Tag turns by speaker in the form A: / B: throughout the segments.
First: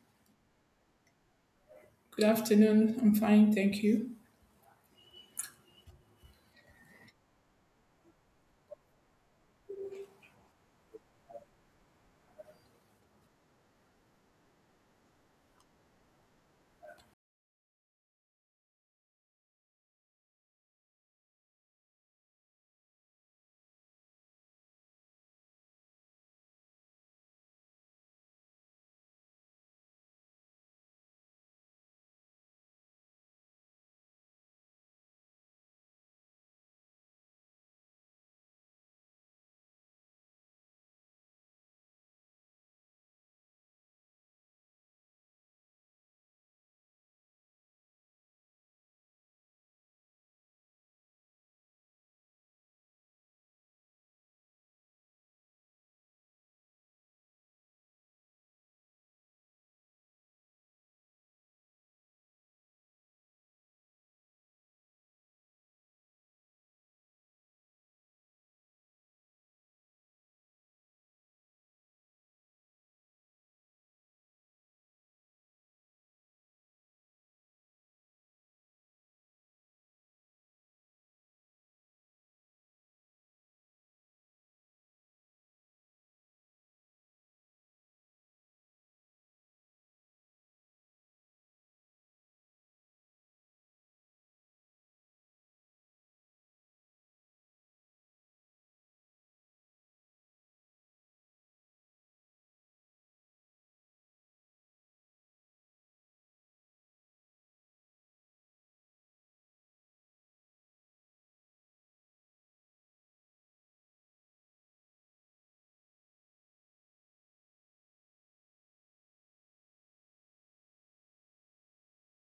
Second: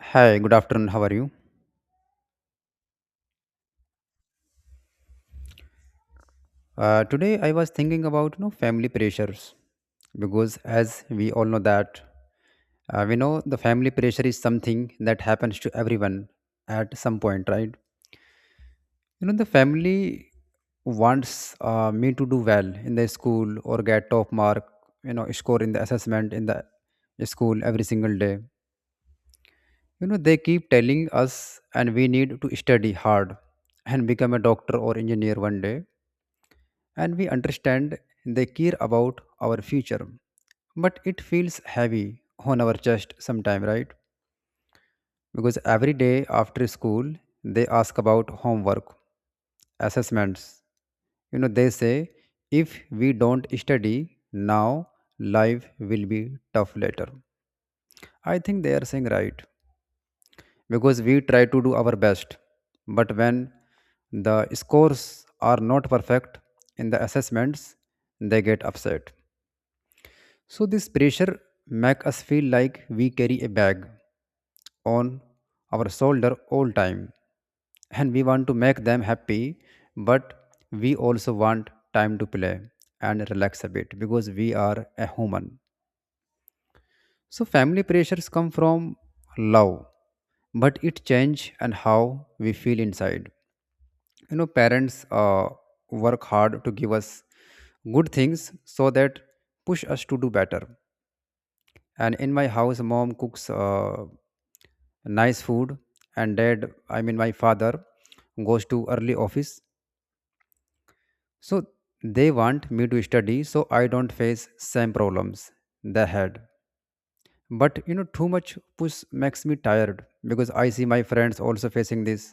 A: Hi, good afternoon. How are you?
B: Good afternoon. I'm fine, thank you.
A: Today I was thinking about family pressures because as we all know that we know the family pressure is something that happens to everyone at some point, right? You know the family wants me to do well in the school or get top mark, you know, score in the assessment in the school every single day. You know they keep telling us and we need to study hard and become a doctor or engineer one day, and we understand they care about our future. But it feels heavy on our chest sometime, right? Because every day after school, they ask about homework, assessments. You know, they say, if we don't study now, life will be tough later. I think they are saying right because we try to do our best. But when the scores are not perfect in the assessments, they get upset. So this pressure makes us feel like we carry a bag on our shoulder all time, and we want to make them happy, but we also want time to play and relax a bit because we are a human. So family pressures come from love, but it change and how we feel inside. You know parents work hard to give us good things so that push us to do better. And in my house, mom cooks nice food, and dad I mean my father goes to early office, so they want me to study so I don't face same problems they had. But you know too much push makes me tired because I see my friends also facing this.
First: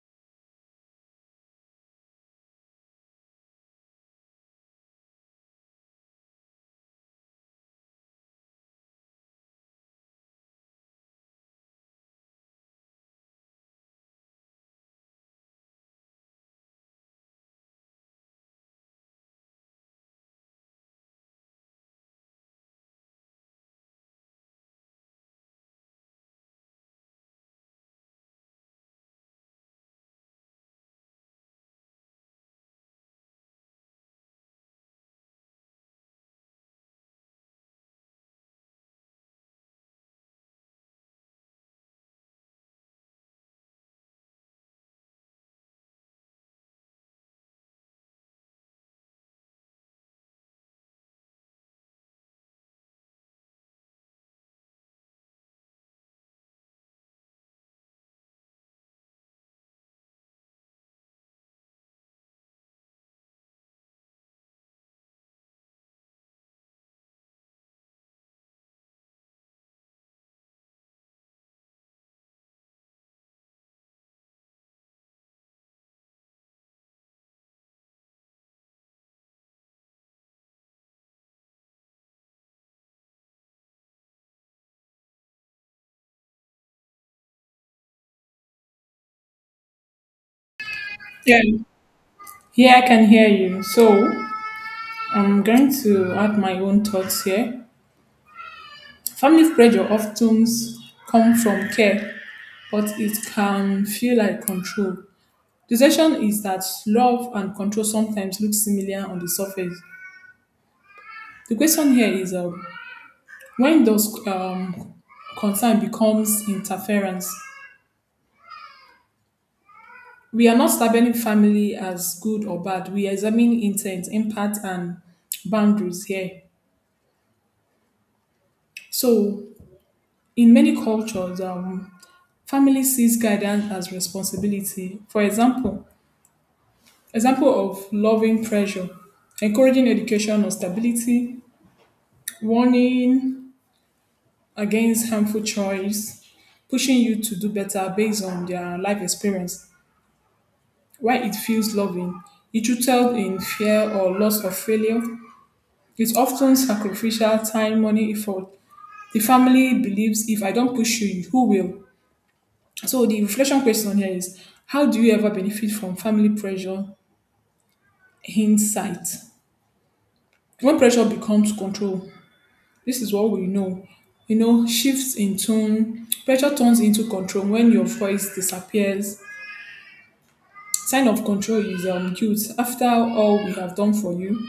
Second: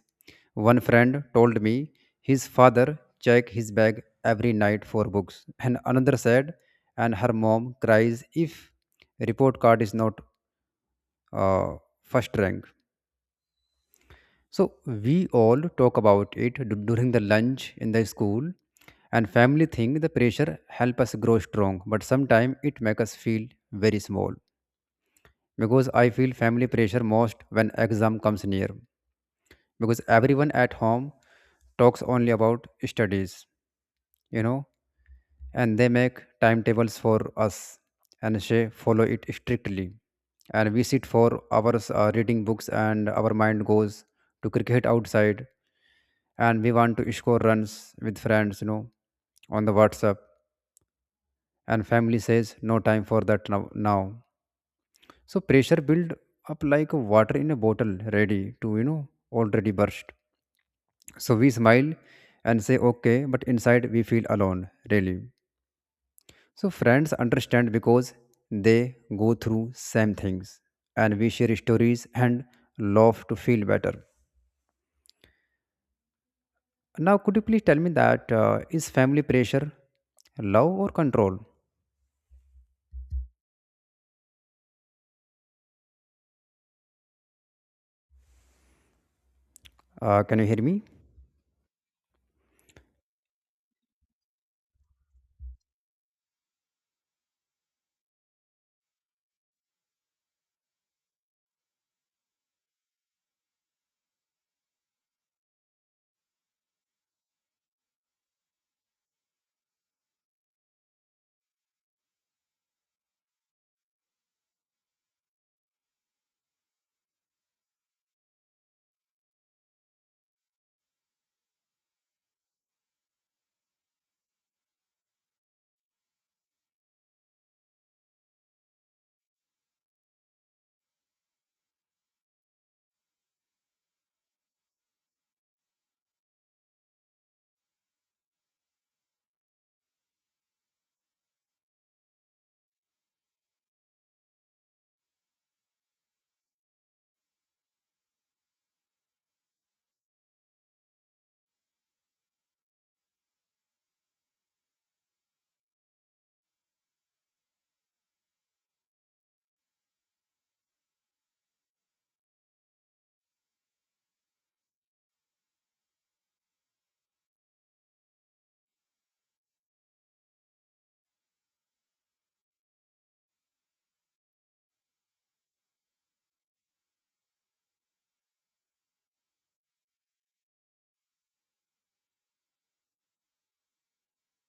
A: One friend told me his father check his bag every night for books, and another said, and her mom cries if report card is not uh, first rank. So we all talk about it during the lunch in the school, and family think the pressure help us grow strong, but sometimes it make us feel very small because I feel family pressure most when exam comes near, because everyone at home talks only about studies, you know, and they make timetables for us, and she follow it strictly, and we sit for hours reading books, and our mind goes to cricket outside, and we want to score runs with friends, you know, on the WhatsApp, and family says no time for that now. So pressure build up like water in a bottle ready to, you know, already burst. So we smile and say okay, but inside we feel alone really. So friends understand because they go through same things, and we share stories and love to feel better. Now could you please tell me that is family pressure love or control? Can you hear me?
B: Yeah, yeah, I can hear you. So I'm going to add my own thoughts here. Family pressure often comes from care, but it can feel like control. The session is that love and control sometimes look similar on the surface. The question here is when does concern becomes interference? We are not labeling family as good or bad. We examine intent, impact, and boundaries here. So, in many cultures, family sees guidance as responsibility. For example of loving pressure, encouraging education or stability, warning against harmful choice, pushing you to do better based on their life experience. Why it feels loving, it rooted in fear or loss of failure. It's often sacrificial time, money, effort. The family believes if I don't push you, who will? So the reflection question here is how do you ever benefit from family pressure hindsight? When pressure becomes control, this is what we know. You know, shifts in tone, pressure turns into control when your voice disappears. Sign of control is guilt. After all we have done for you,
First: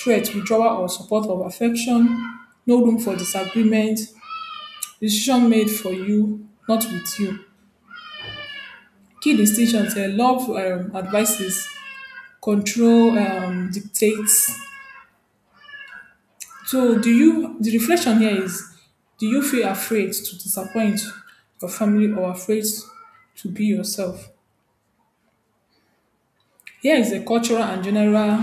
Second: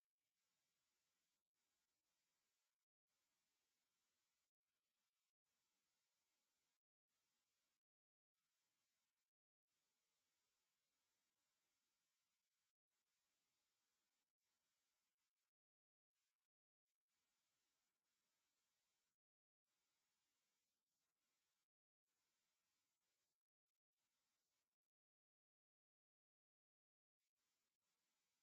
B: threat, withdrawal, or support of affection, no room for disagreement, decision made for you, not with you. Key distinctions here love advices control dictates. So, the reflection here is do you feel afraid to disappoint your family or afraid to be yourself? Here is the cultural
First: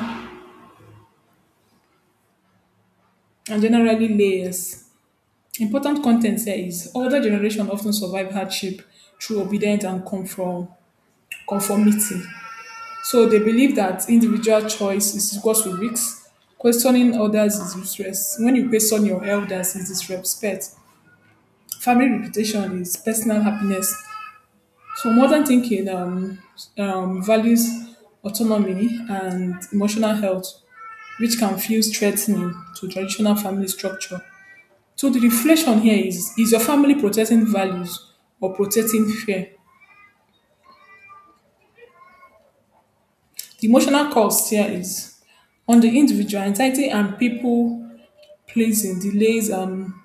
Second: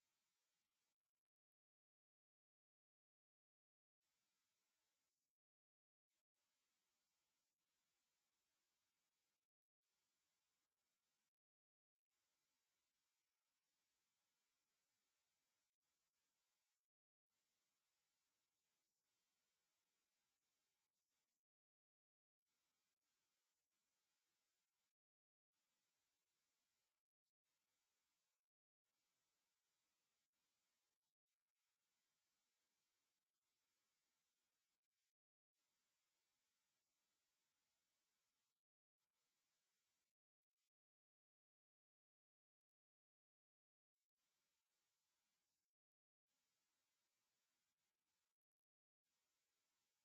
B: and generally layers. Important content here is older generation often survive hardship through obedience and conformity. So they believe that individual choice is equal to risks. Questioning others is useless. When you question your elders is disrespect. Family reputation is personal happiness. So modern thinking values autonomy and emotional health, which can feel threatening to traditional family structure. So the reflection here is your family protecting values or protecting fear? The emotional cost here is on the individual pleasing delays um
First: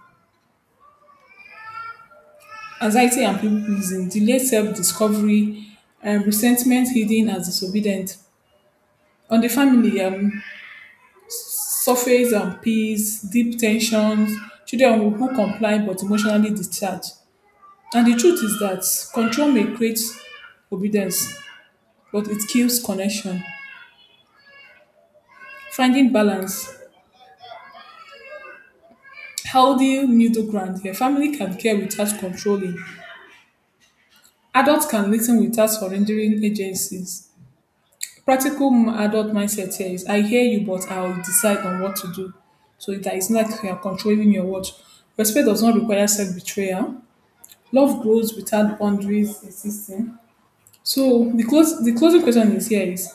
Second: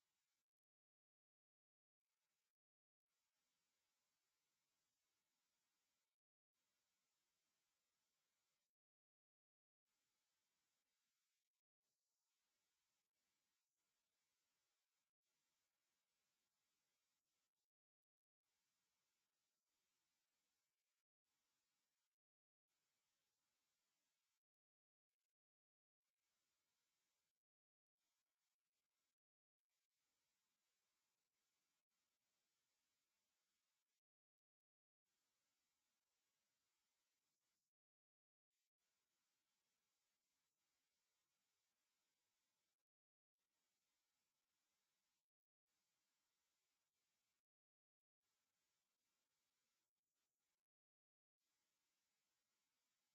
B: anxiety and people pleasing delays self discovery and resentment hidden as disobedient on the family surface peace, deep tensions, children who comply but emotionally discharged. And the truth is that control may create obedience, but it kills connection. Finding balance, healthy middle ground here. Family can care without controlling. Adults can listen without surrendering agencies. Practical adult mindset here is I hear you, but I'll decide on what to do. So that it's not like you're controlling your words. Respect does not require self betrayal. Love grows without boundaries existing. So the closing question is here is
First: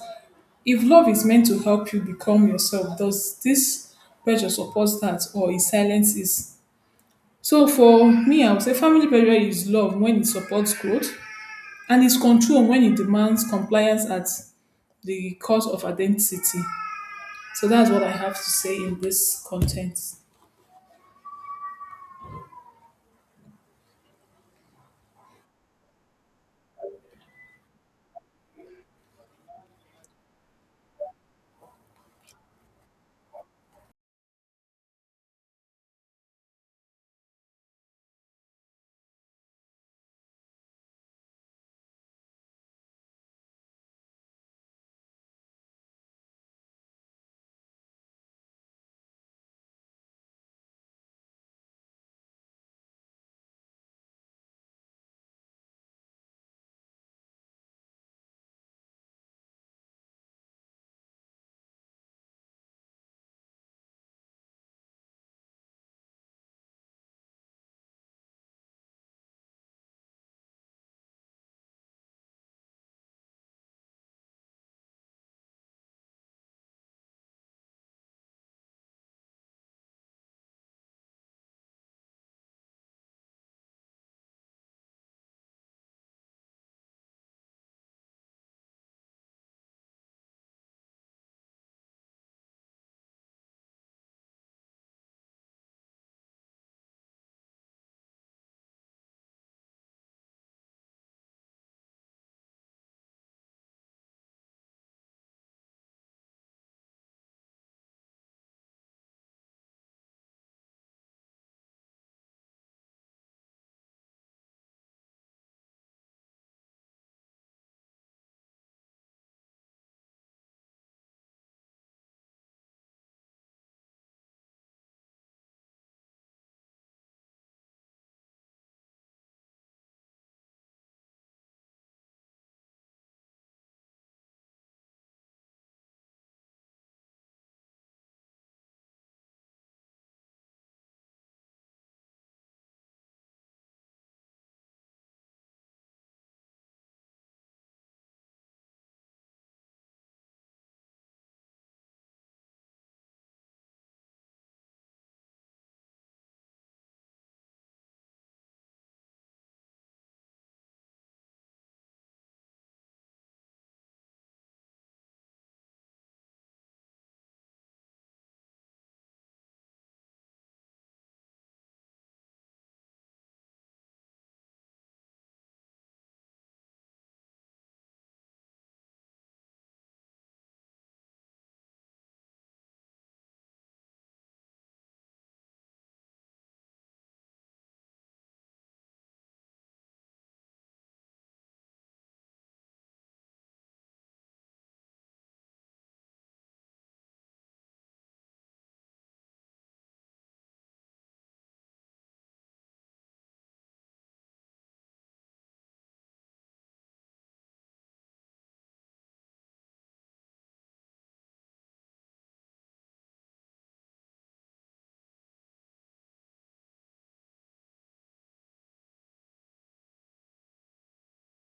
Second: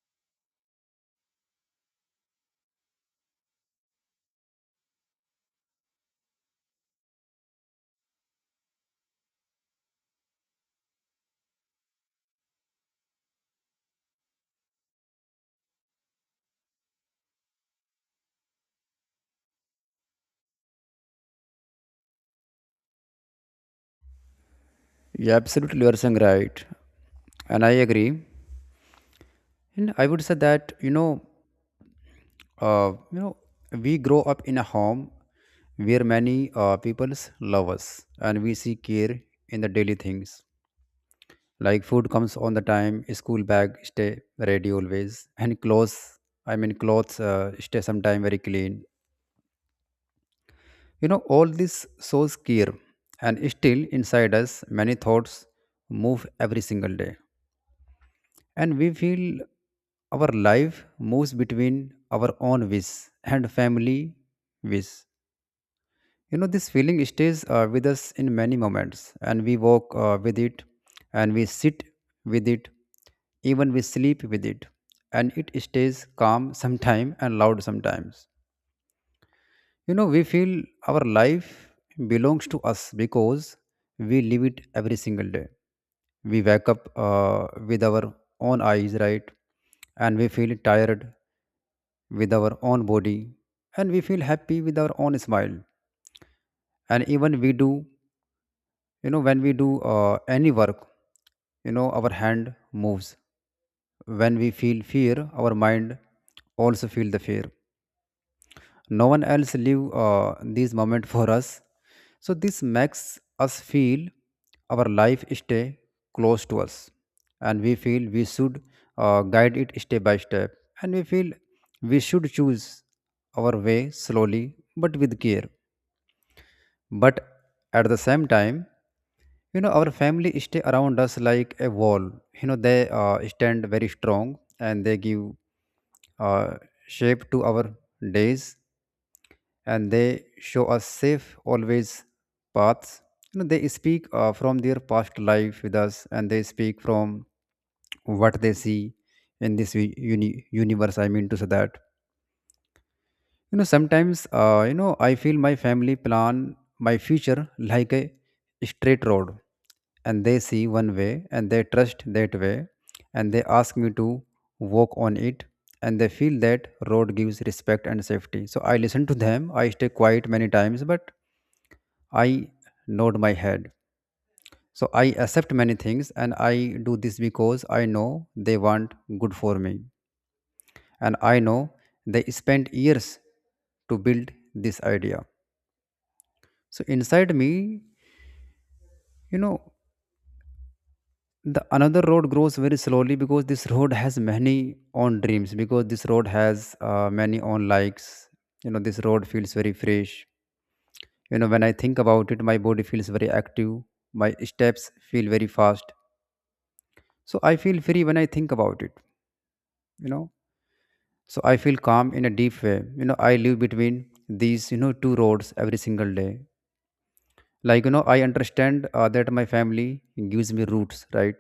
B: if love is meant to help you become yourself, does this pressure support that or it silences? So for me, I would say family pressure is love when it supports growth and it's control when it demands compliance at the cost of identity. So that's what I have to say in this content.
A: Yeah, absolutely you are saying right. And I agree. And I would say that uh, you know we grow up in a home where many peoples love us, and we see care in the daily things, like food comes on the time, school bag stay ready always, and clothes I mean clothes stay sometime very clean. You know all this shows care, and still inside us many thoughts move every single day, and we feel our life moves between our own wish and family wish. You know, this feeling stays with us in many moments, and we walk with it, and we sit with it, even we sleep with it, and it stays calm sometimes and loud sometimes. You know, we feel our life belongs to us because we live it every single day. We wake up with our own eyes, right? And we feel tired with our own body, and we feel happy with our own smile, and even we do, you know, when we do any work, you know, our hand moves. When we feel fear, our mind also feel the fear. No one else leave this moment for us. So this makes us feel our life stay close to us, and we feel we should guide it step by step, and we feel we should choose our way slowly but with care. But at the same time, you know, our family stay around us like a wall. You know, they stand very strong, and they give uh, shape to our days, and they show us safe always paths. You know, they speak from their past life with us, and they speak from what they see in this universe. To say that, you know, sometimes, I feel my family plan my future like a straight road, and they see one way and they trust that way, and they ask me to walk on it, and they feel that road gives respect and safety. So I listen to them. I stay quiet many times, but I nod my head. So I accept many things, and I do this because I know they want good for me, and I know they spent years to build this idea. So inside me, you know, the another road grows very slowly because this road has many own dreams, because this road has many own likes. You know, this road feels very fresh. You know, when I think about it, my body feels very active. My steps feel very fast. So I feel free when I think about it. You know, so I feel calm in a deep way. You know, I live between these, you know, two roads every single day. Like, you know, I understand that my family gives me roots, right,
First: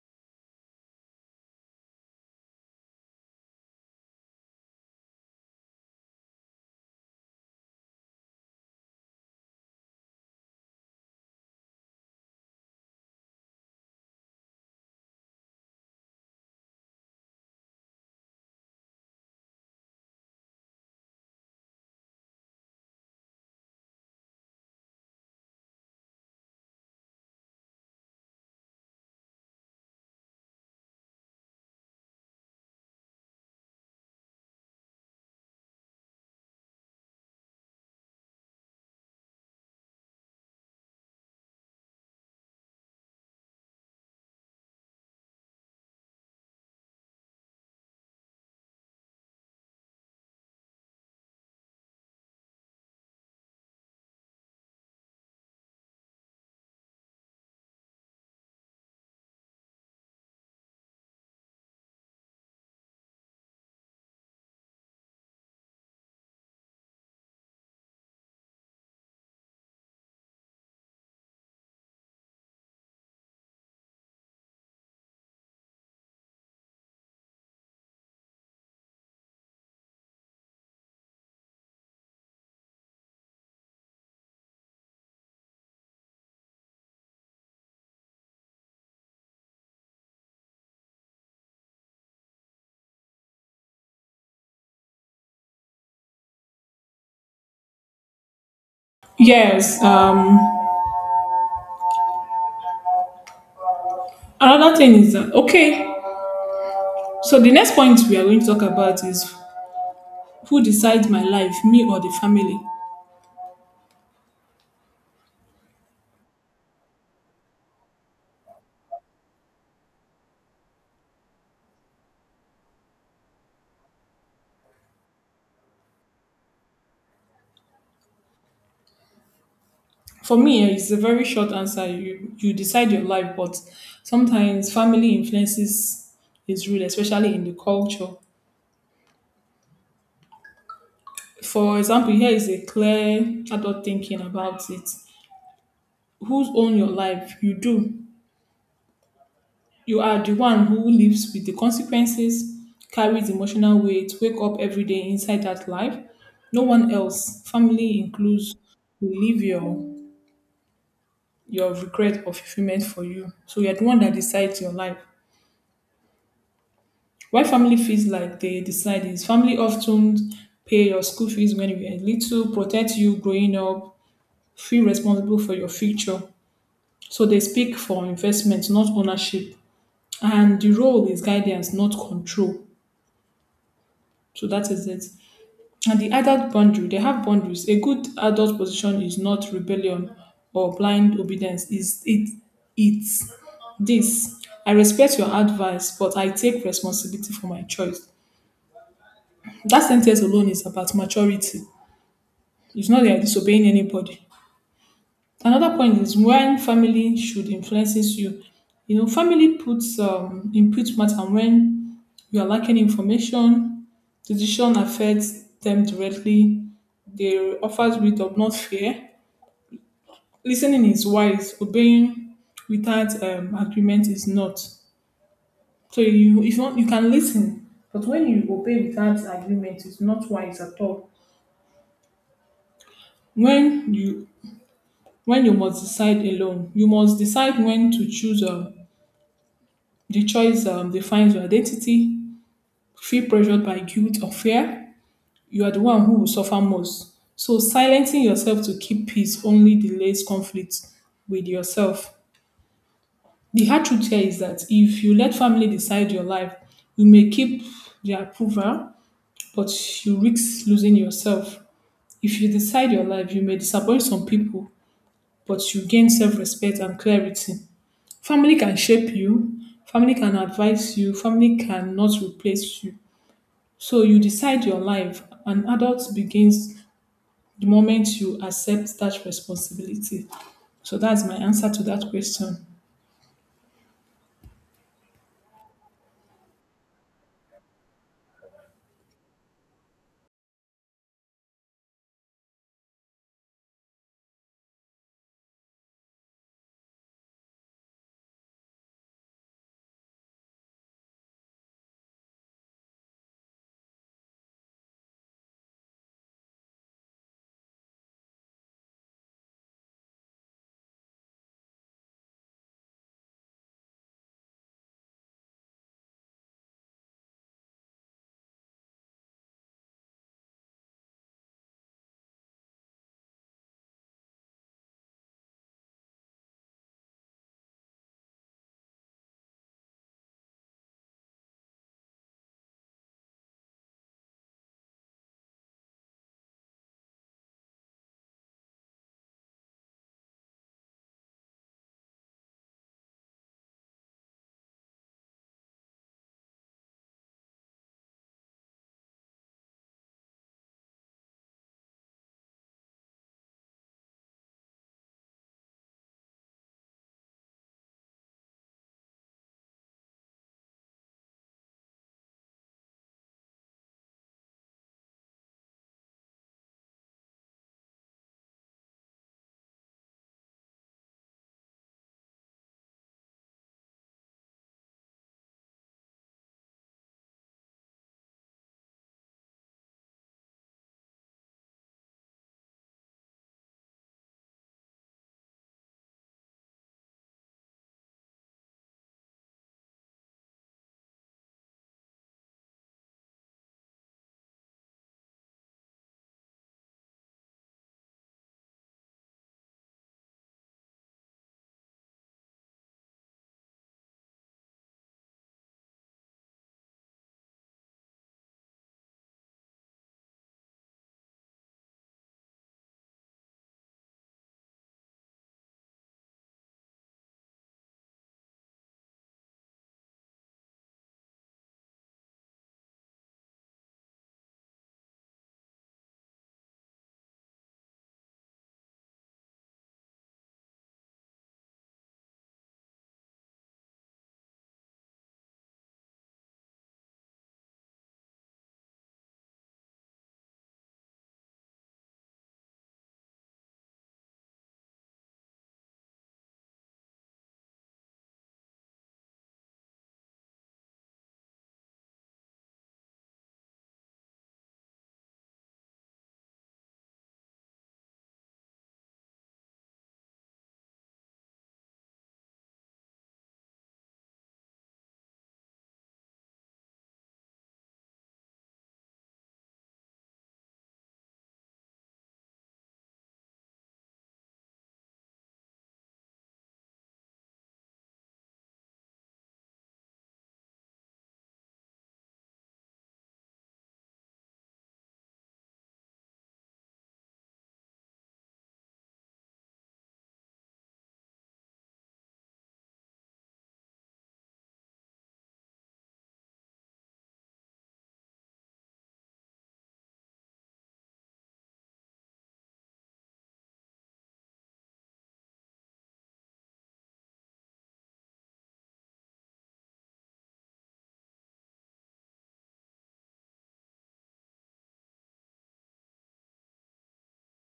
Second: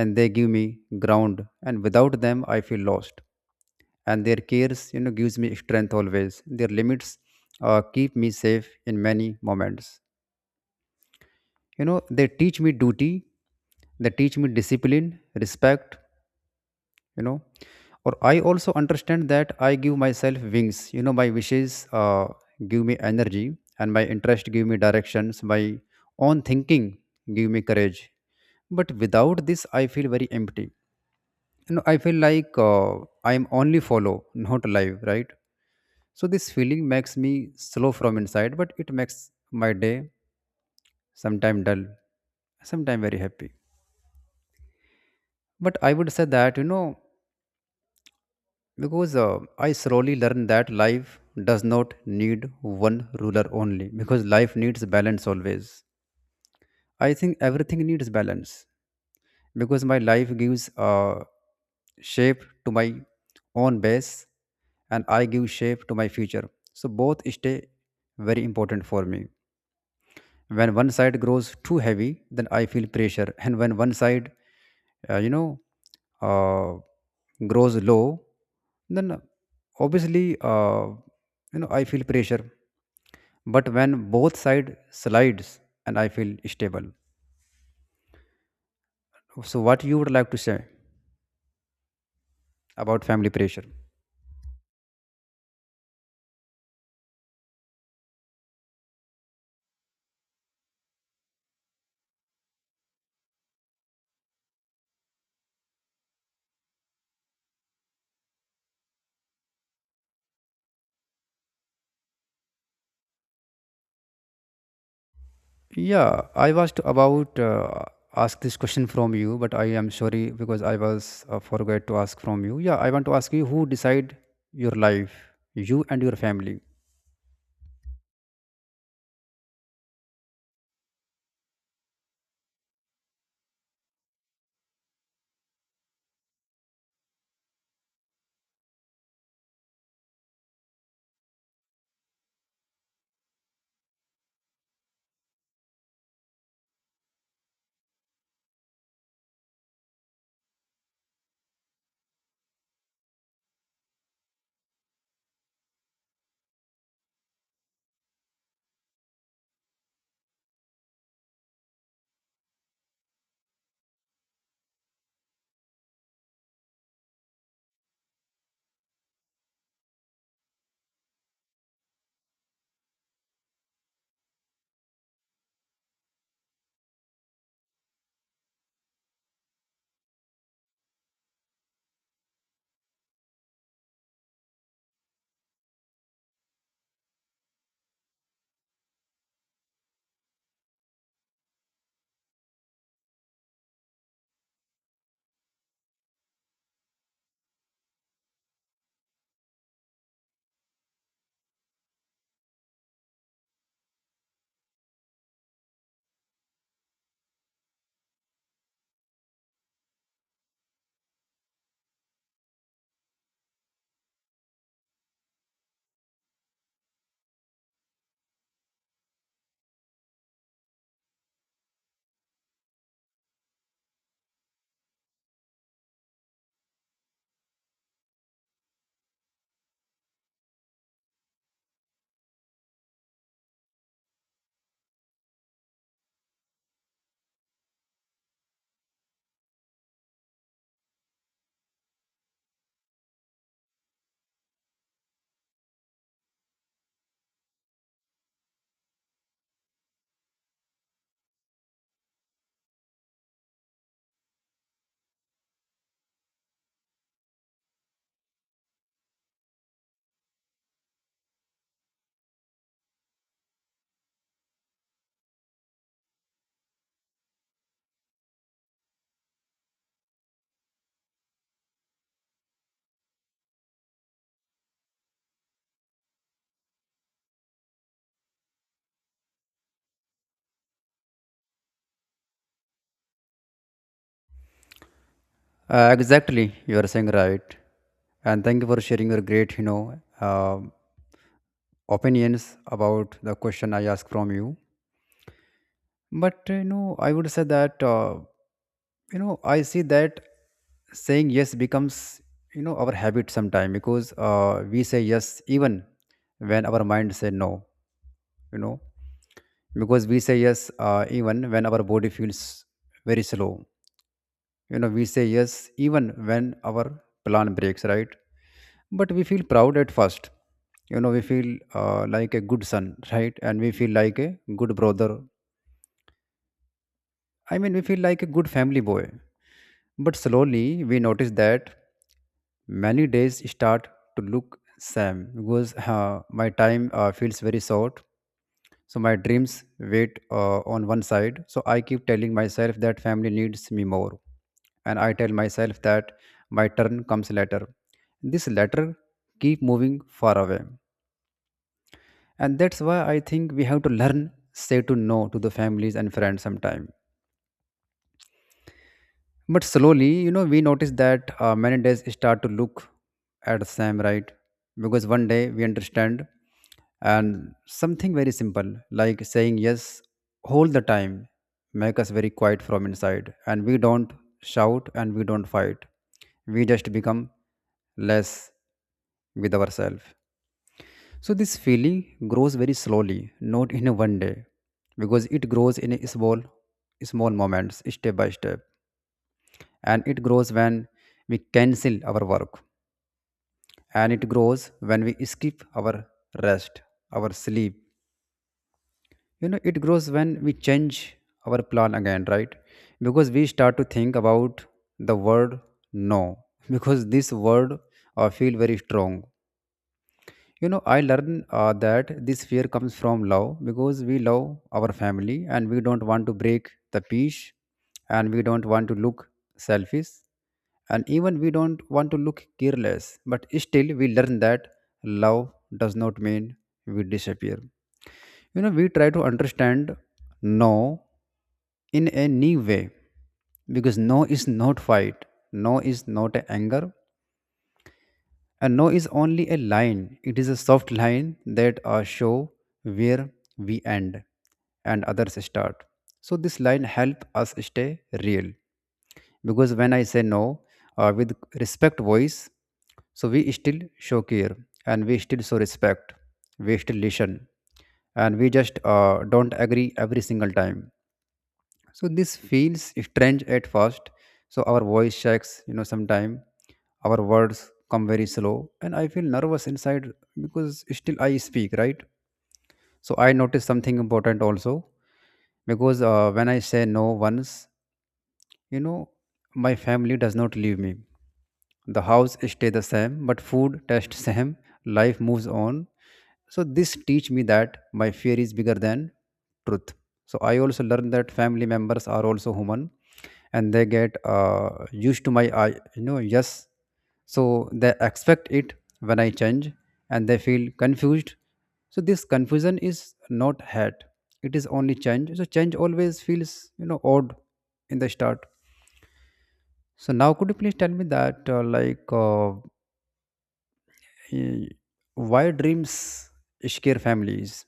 A: and they give me ground, and without them I feel lost. And their cares, you know, gives me strength always. Their limits keep me safe in many moments. You know, they teach me duty, they teach me discipline, respect, you know. Or I also understand that I give myself wings. You know, my wishes give me energy, and my interest give me directions. My own thinking give me courage, but without this I feel very empty. You know, I feel like I am only follow, not alive, right? So this feeling makes me slow from inside, but it makes my day sometime dull, sometime very happy. But I would say that, you know, because I slowly learned that life does not need one ruler only, because life needs balance always. I think everything needs balance because my life gives shape to my own base, and I give shape to my future. So both stay very important for me. When one side grows too heavy, then I feel pressure, and when one side uh, you know uh, grows low, then obviously, I feel pressure. But when both side slides, and I feel stable, so what you would like to say about family pressure?
B: Yes. Another thing is that okay. So the next point we are going to talk about is: Who decides my life, me or the family?
A: Yeah, I was to about ask this question from you, but I am sorry because I was forgot to ask from you. Yeah, I want to ask you, who decide your life, you and your family.
B: For me, it's a very short answer. You decide your life, but sometimes family influences is real, especially in the culture. For example, here is a clear adult thinking about it. Who's own your life? You do. You are the one who lives with the consequences, carries emotional weight, wake up every day inside that life. No one else. Family includes. You live your regret or fulfillment for you. So you're the one that decides your life. Why family feels like they decide is family often pay your school fees when you were little, protect you growing up, feel responsible for your future. So they speak for investment, not ownership. And the role is guidance, not control. So that is it. And the adult boundary, they have boundaries. A good adult position is not rebellion or blind obedience. Is it it's this. I respect your advice, but I take responsibility for my choice. That sentence alone is about maturity. It's not that you're disobeying anybody. Another point is when family should influences you. You know, family puts input matter when you are lacking information. Decision affects them directly. They offers wisdom, not fear. Listening is wise. Obeying without agreement is not. So if you, want, you can listen, but when you obey without agreement, it's not wise at all. When you when you must decide alone, you must decide when to choose the choice defines your identity. Feel pressured by guilt or fear. You are the one who will suffer most. So, silencing yourself to keep peace only delays conflict with yourself. The hard truth here is that if you let family decide your life, you may keep their approval, but you risk losing yourself. If you decide your life, you may disappoint some people, but you gain self respect and clarity. Family can shape you, family can advise you, family cannot replace you. So you decide your life. An adult begins the moment you accept that responsibility. So that's my answer to that question.
A: Exactly, you are saying right, and thank you for sharing your great, you know, um, opinions about the question I asked from you. But you know, I would say that. You know I see that saying yes becomes, you know, our habit sometime, because we say yes even when our mind say no, you know. Because we say yes even when our body feels very slow. You know, we say yes even when our plan breaks, right? But we feel proud at first. You know, we feel like a good son, right, and we feel like a good brother. We feel like a good family boy. But slowly we notice that many days start to look same because my time feels very short. So my dreams wait on one side. So I keep telling myself that family needs me more, and I tell myself that my turn comes later. This letter keep moving far away, and that's why I think we have to learn say to no to the families and friends sometime. But slowly, you know, we notice that many days start to look at the same, right? Because one day we understand and something very simple, like saying yes all the time, make us very quiet from inside. And we don't shout and we don't fight. We just become less with ourselves. So this feeling grows very slowly, not in a one day, because it grows in a small, small moments, step by step, and it grows when we cancel our work, and it grows when we skip our rest, our sleep. You know, it grows when we change our plan again, right? Because we start to think about the word no. Because this word feel very strong. You know, I learned that this fear comes from love because we love our family, and we don't want to break the peace, and we don't want to look selfish, and even we don't want to look careless. But still we learn that love does not mean we disappear. You know, we try to understand no in a new way, because no is not fight, no is not anger. A no is only a line. It is a soft line that show where we end and others start. So this line help us stay real, because when I say no with respect voice, so we still show care, and we still show respect, we still listen, and we just don't agree every single time. So this feels strange at first. So our voice shakes, you know, sometime our words come very slow, and I feel nervous inside, because still I speak, right? So I notice something important also, because when I say no once, you know, my family does not leave me. The house stay the same, but food taste same, life moves on. So this teach me that my fear is bigger than truth. So I also learned that family members are also human, and they get used to my I, you know, yes, so they expect it. When I change, and they feel confused. So this confusion is not hate, it is only change. So change always feels, you know, odd in the start. So now could you please tell me that Y- Why dreams scare families?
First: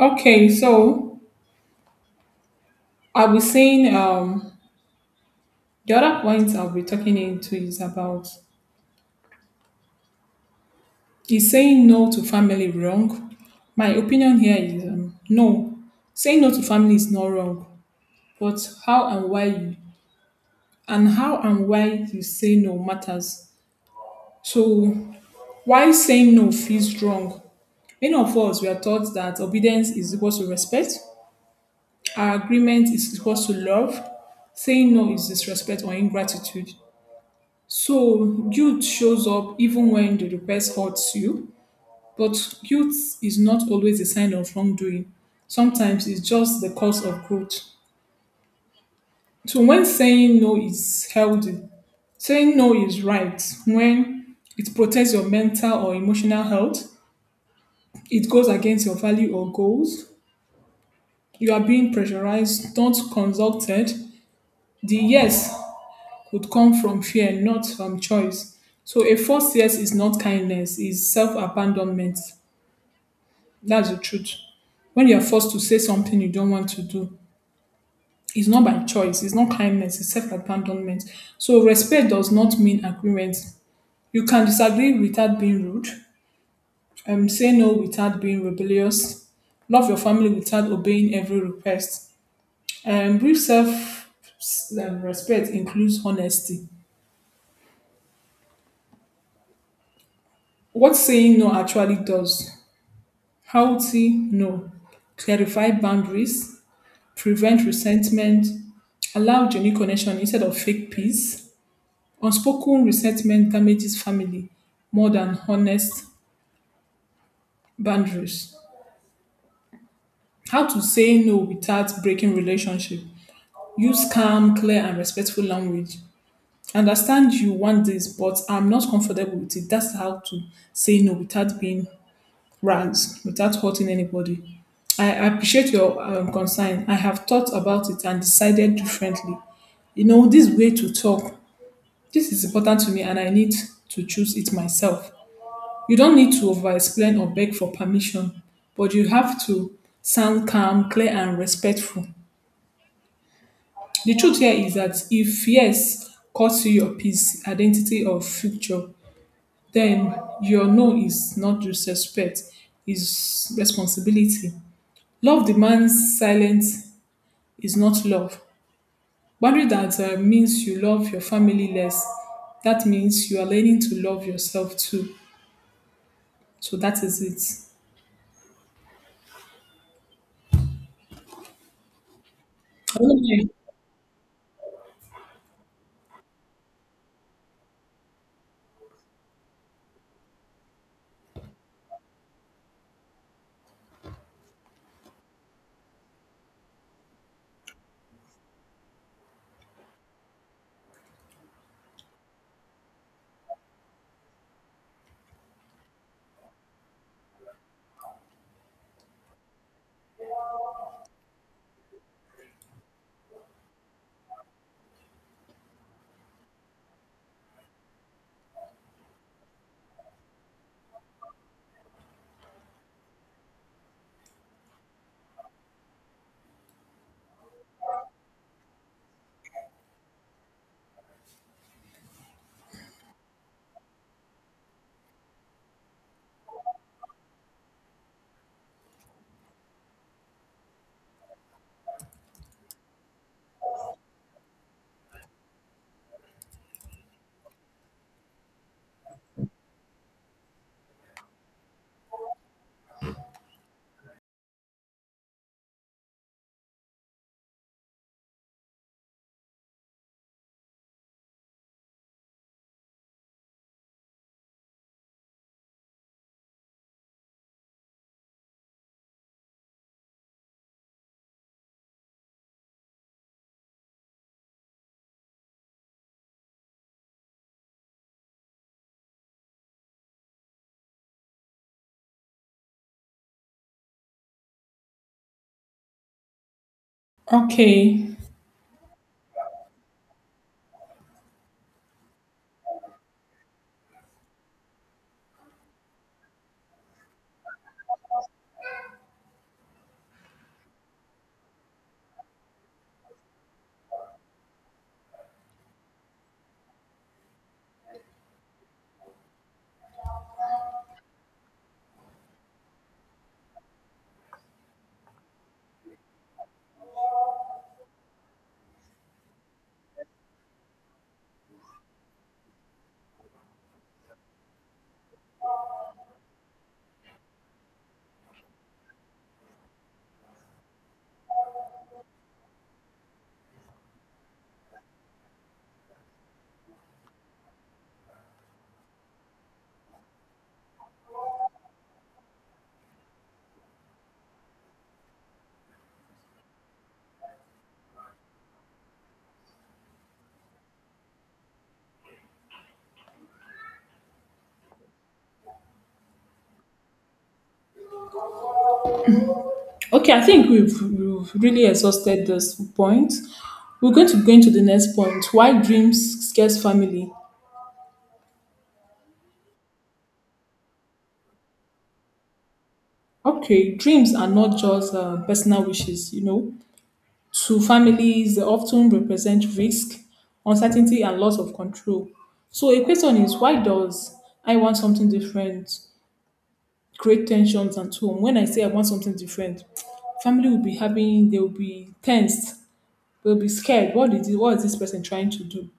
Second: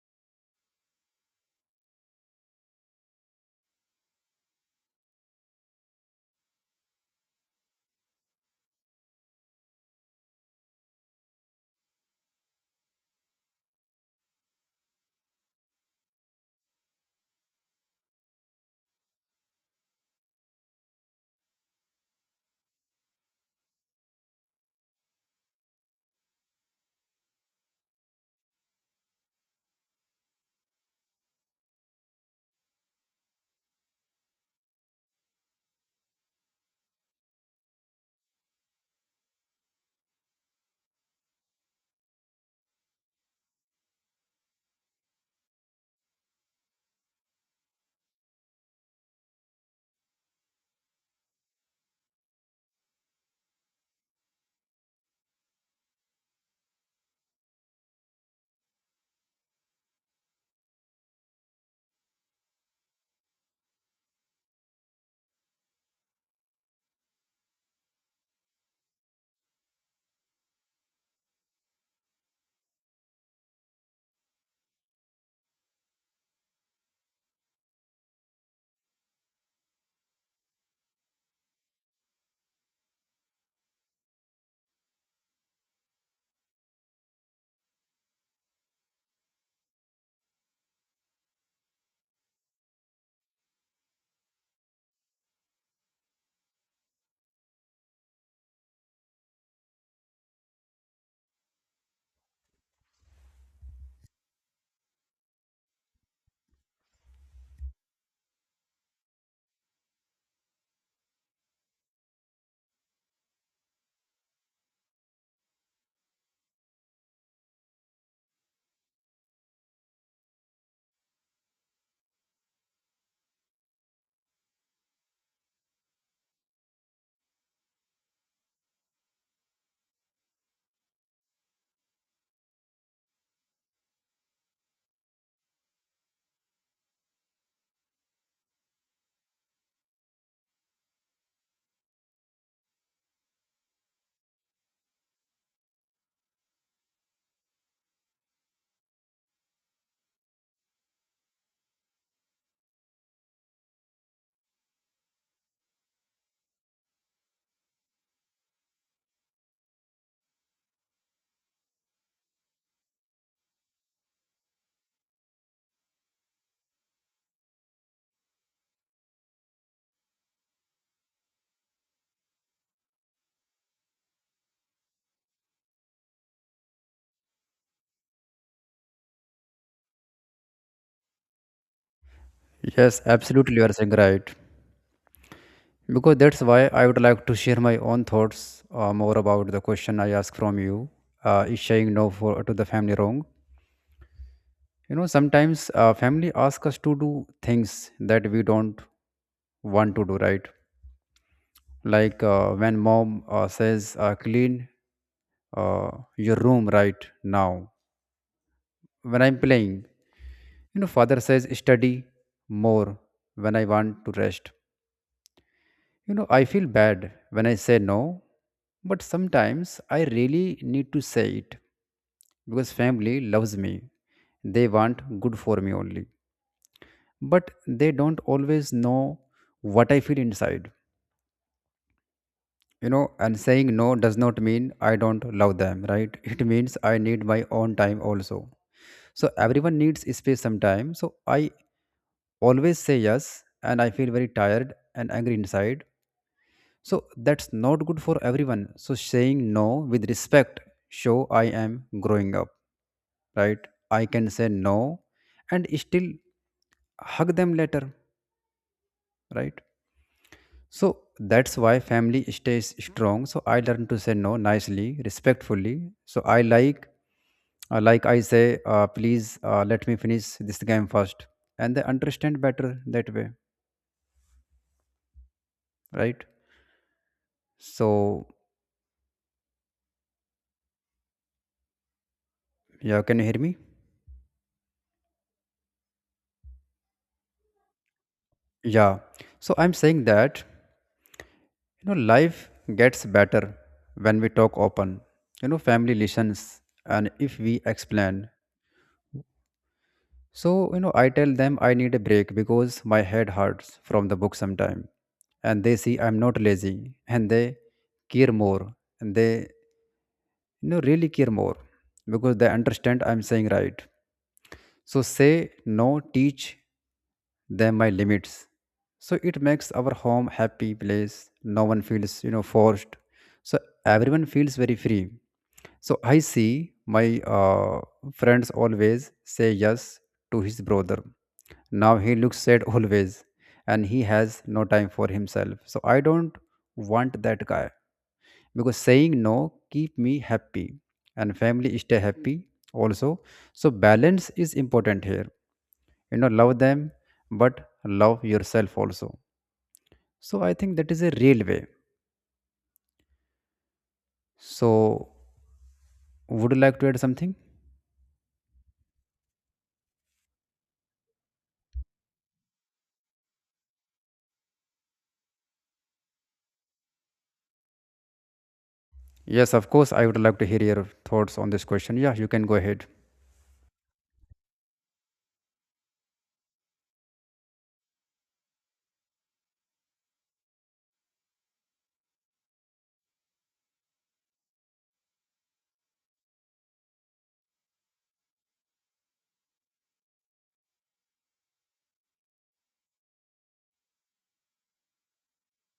B: Okay, so I'll be saying the other point I'll be talking into is about: is saying no to family wrong? My opinion here is no. Saying no to family is not wrong, but how and why you how and why you say no matters. So why saying no feels wrong. Many of us were taught that obedience is equal to respect, our agreement is equal to love, saying no is disrespect or ingratitude. So guilt shows up even when the request hurts you, but guilt is not always a sign of wrongdoing. Sometimes it's just the cause of growth. So when saying no is healthy, saying no is right when it protects your mental or emotional health, it goes against your value or goals, you are being pressurized, not consulted. The yes could come from fear, not from choice. So a forced yes is not kindness, is self-abandonment. That's the truth. When you're forced to say something you don't want to do, it's not by choice, it's not kindness, it's self-abandonment. So respect does not mean agreement. You can disagree without being rude, say no without being rebellious, love your family without obeying every request. Brief self respect includes honesty. What saying no actually does, how to no, clarify boundaries, prevent resentment, allow genuine connection instead of fake peace. Unspoken resentment damages family more than honest boundaries. How to say no without breaking relationship. Use calm, clear, and respectful language. Understand you want this, but I'm not comfortable with it. That's how to say no without being rants without hurting anybody. I appreciate your concern. I have thought about it and decided differently. You know, this way to talk, this is important to me and I need to choose it myself. You don't need to over explain or beg for permission, but you have to sound calm, clear, and respectful. The truth here is that if yes costs you your peace, identity, or future, then your no is not disrespect, is responsibility. Love demands silence is not love. Boundary that means you love your family less. That means you are learning to love yourself too. So that is it.
A: Yes,
B: Okay.
A: absolutely, you are saying right. Because that's why I would like to share my own thoughts more about the question I ask from you. Is saying no for to the family wrong? You know, sometimes family ask us to do things that we don't want to do, right? Like when mom says, "Clean uh, your room right now." When I'm playing, you know, father says, "Study more." When I want to rest. You know, I feel bad when I say no, but sometimes I really need to say it because family loves me. They want good for me only, but they don't always know what I feel inside. You know, and saying no does not mean I don't love them, right? It means I need my own time also. So everyone needs space sometimes. So I always say yes, and I feel very tired and angry inside. So that's not good for everyone. So saying no with respect show I am growing up, right? I can say no and still hug them later, right? So that's why family stays strong. So I learn to say no nicely, respectfully. So I like, I say, please let me finish this game first, and they understand better that way, right? So yeah, can you hear me?
B: Okay.
A: Yeah. So I'm saying that. You know, life gets better when we talk open. You know, family listens, and if we explain. So, you know, I tell them I need a break because my head hurts from the book sometime. And they see I'm not lazy, and they care more. And they, you know, really care more, because they understand I'm saying right. So say no, teach them my limits. So it makes our home happy place. No one feels, you know, forced. So everyone feels very free. So I see my friends always say yes to his brother. Now he looks sad always, and he has no time for himself. So I don't want that guy because saying no keep me happy, and family stay happy also. So balance is important here, you know. Love them, but love yourself also. So I think that is a real way. So would you like to add something?
B: Okay, I think we've really exhausted this point. We're going to go into the next point. Why dreams scares family?
A: Yes, of course, I would like to hear your thoughts on this question. Yeah, you can go ahead.
B: Okay, dreams are not just personal wishes. To families, they often represent risk, uncertainty, and loss of control. So a question is, why does I want something different create tensions at home? When I say I want something different, family will be having, they will be tensed, they'll be scared. What is it, what is this person trying to do?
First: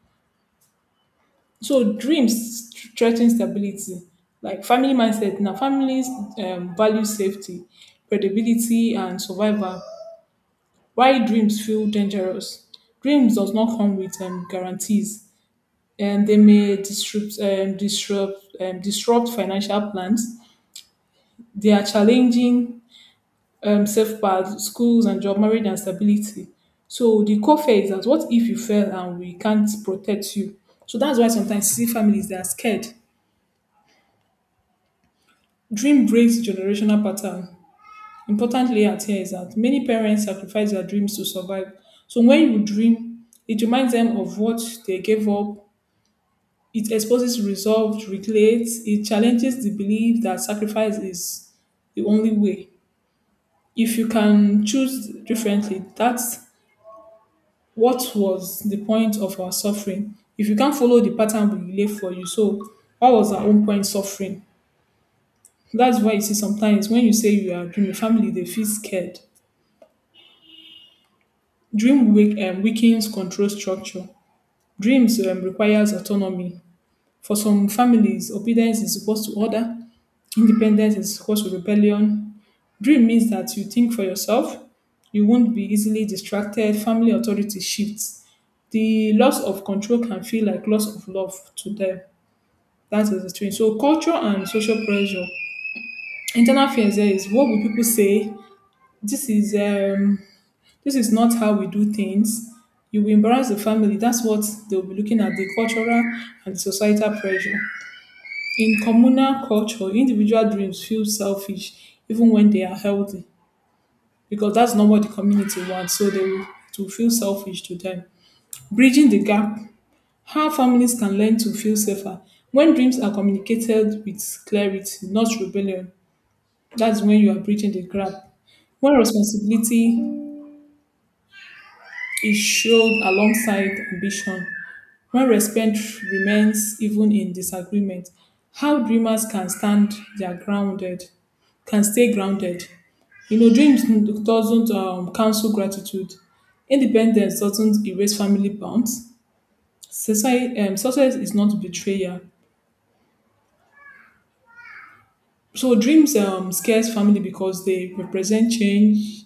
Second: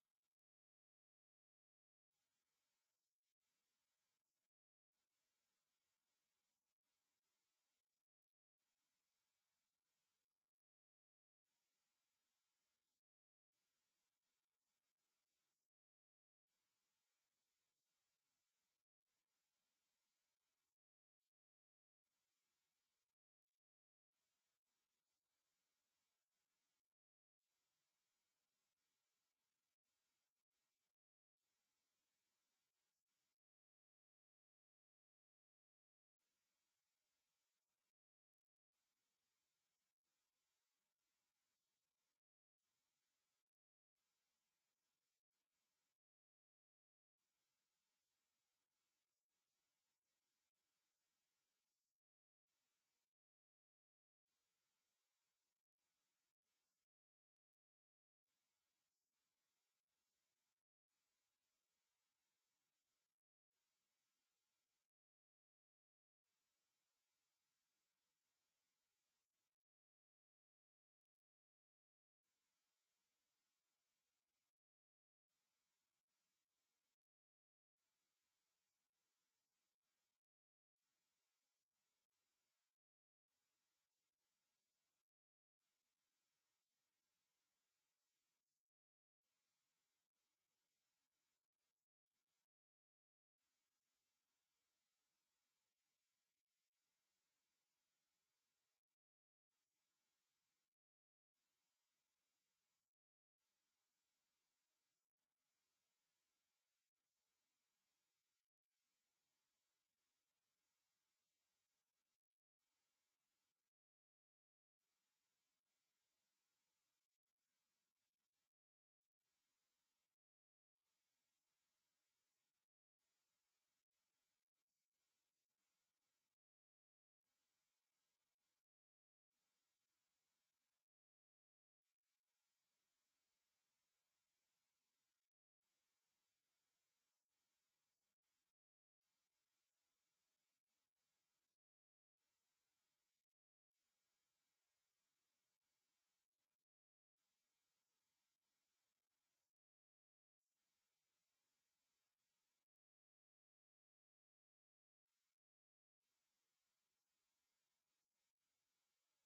B: So dreams threaten stability, like family mindset. Now families value safety, credibility, and survival. Why dreams feel dangerous? Dreams does not come with guarantees, and they may disrupt financial plans. They are challenging safe paths, schools and job, marriage and stability. So the core fear is that what if you fail and we can't protect you? So that's why sometimes you see families they are scared. Dream breaks generational pattern. Important layout here is that many parents sacrifice their dreams to survive. So when you dream, it reminds them of what they gave up. It exposes resolve to recreate. It challenges the belief that sacrifice is the only way. If you can choose differently, that's what was the point of our suffering. If you can't follow the pattern we lay for you, so what was our own point suffering? That's why you see sometimes when you say you are dreaming, family they feel scared. Dream weakens control structure. Dreams requires autonomy. For some families, obedience is supposed to order, independence is supposed to rebellion. Dream means that you think for yourself, you won't be easily distracted, family authority shifts. The loss of control can feel like loss of love to them. That is the thing. So culture and social pressure. Internal fears there is what will people say? This is um this is not how we do things. You will embarrass the family. That's what they'll be looking at, the cultural and societal pressure. In communal culture, individual dreams feel selfish even when they are healthy. Because that's not what the community wants. So they will to feel selfish to them. Bridging the gap, how families can learn to feel safer. When dreams are communicated with clarity, not rebellion, that's when you are bridging the gap. When responsibility is showed alongside ambition, when respect remains even in disagreement, how dreamers their grounded, can stay grounded. You know, dreams doesn't cancel gratitude. Independence doesn't erase family bonds. Society, success is not betrayal. So dreams scares family because they represent change.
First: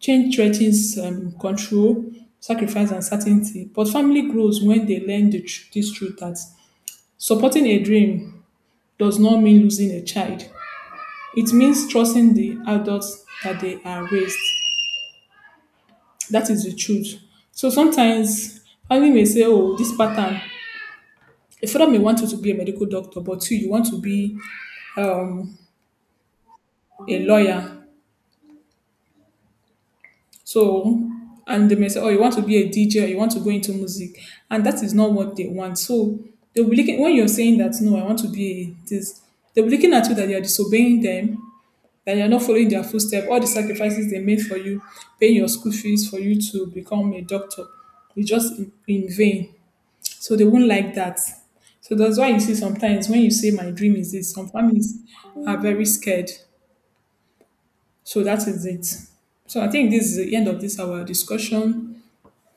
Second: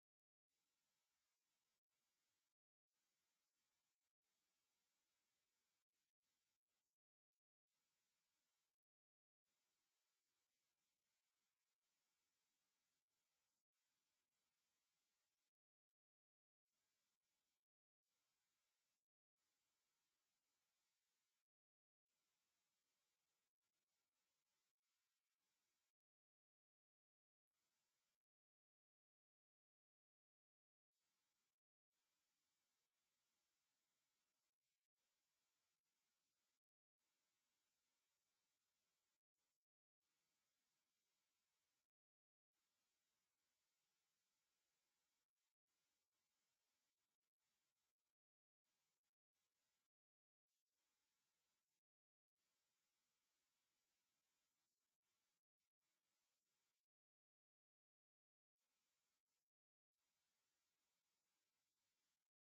B: Change threatens control, sacrifice, and certainty. But family grows when they learn this truth that supporting a dream does not mean losing a child. It means trusting the adults that they are raised. That is the truth. So sometimes family may say, "Oh, this pattern." A father may want you to be a medical doctor, but you want to be um, a lawyer. So, and they may say, "Oh, you want to be a DJ, or you want to go into music," and that is not what they want. So they'll be looking when you're saying that, "No, I want to be a this." They'll be looking at you that you are disobeying them that you're not following their footsteps, all the sacrifices they made for you, paying your school fees for you to become a doctor, it's just in vain. So they won't like that. So that's why you see sometimes when you say my dream is this, some families are very scared. So that is it. So I think this is the end of this our discussion.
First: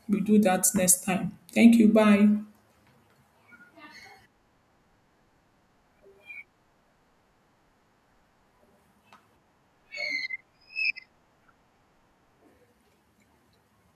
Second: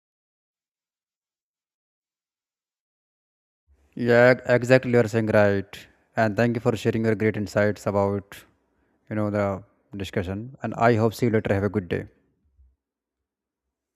B: We do that next time. Thank you. Bye.
A: Yeah, exactly, you are saying right. And thank you for sharing your great insights about, you know, the discussion, and I hope see you later. Have a good day.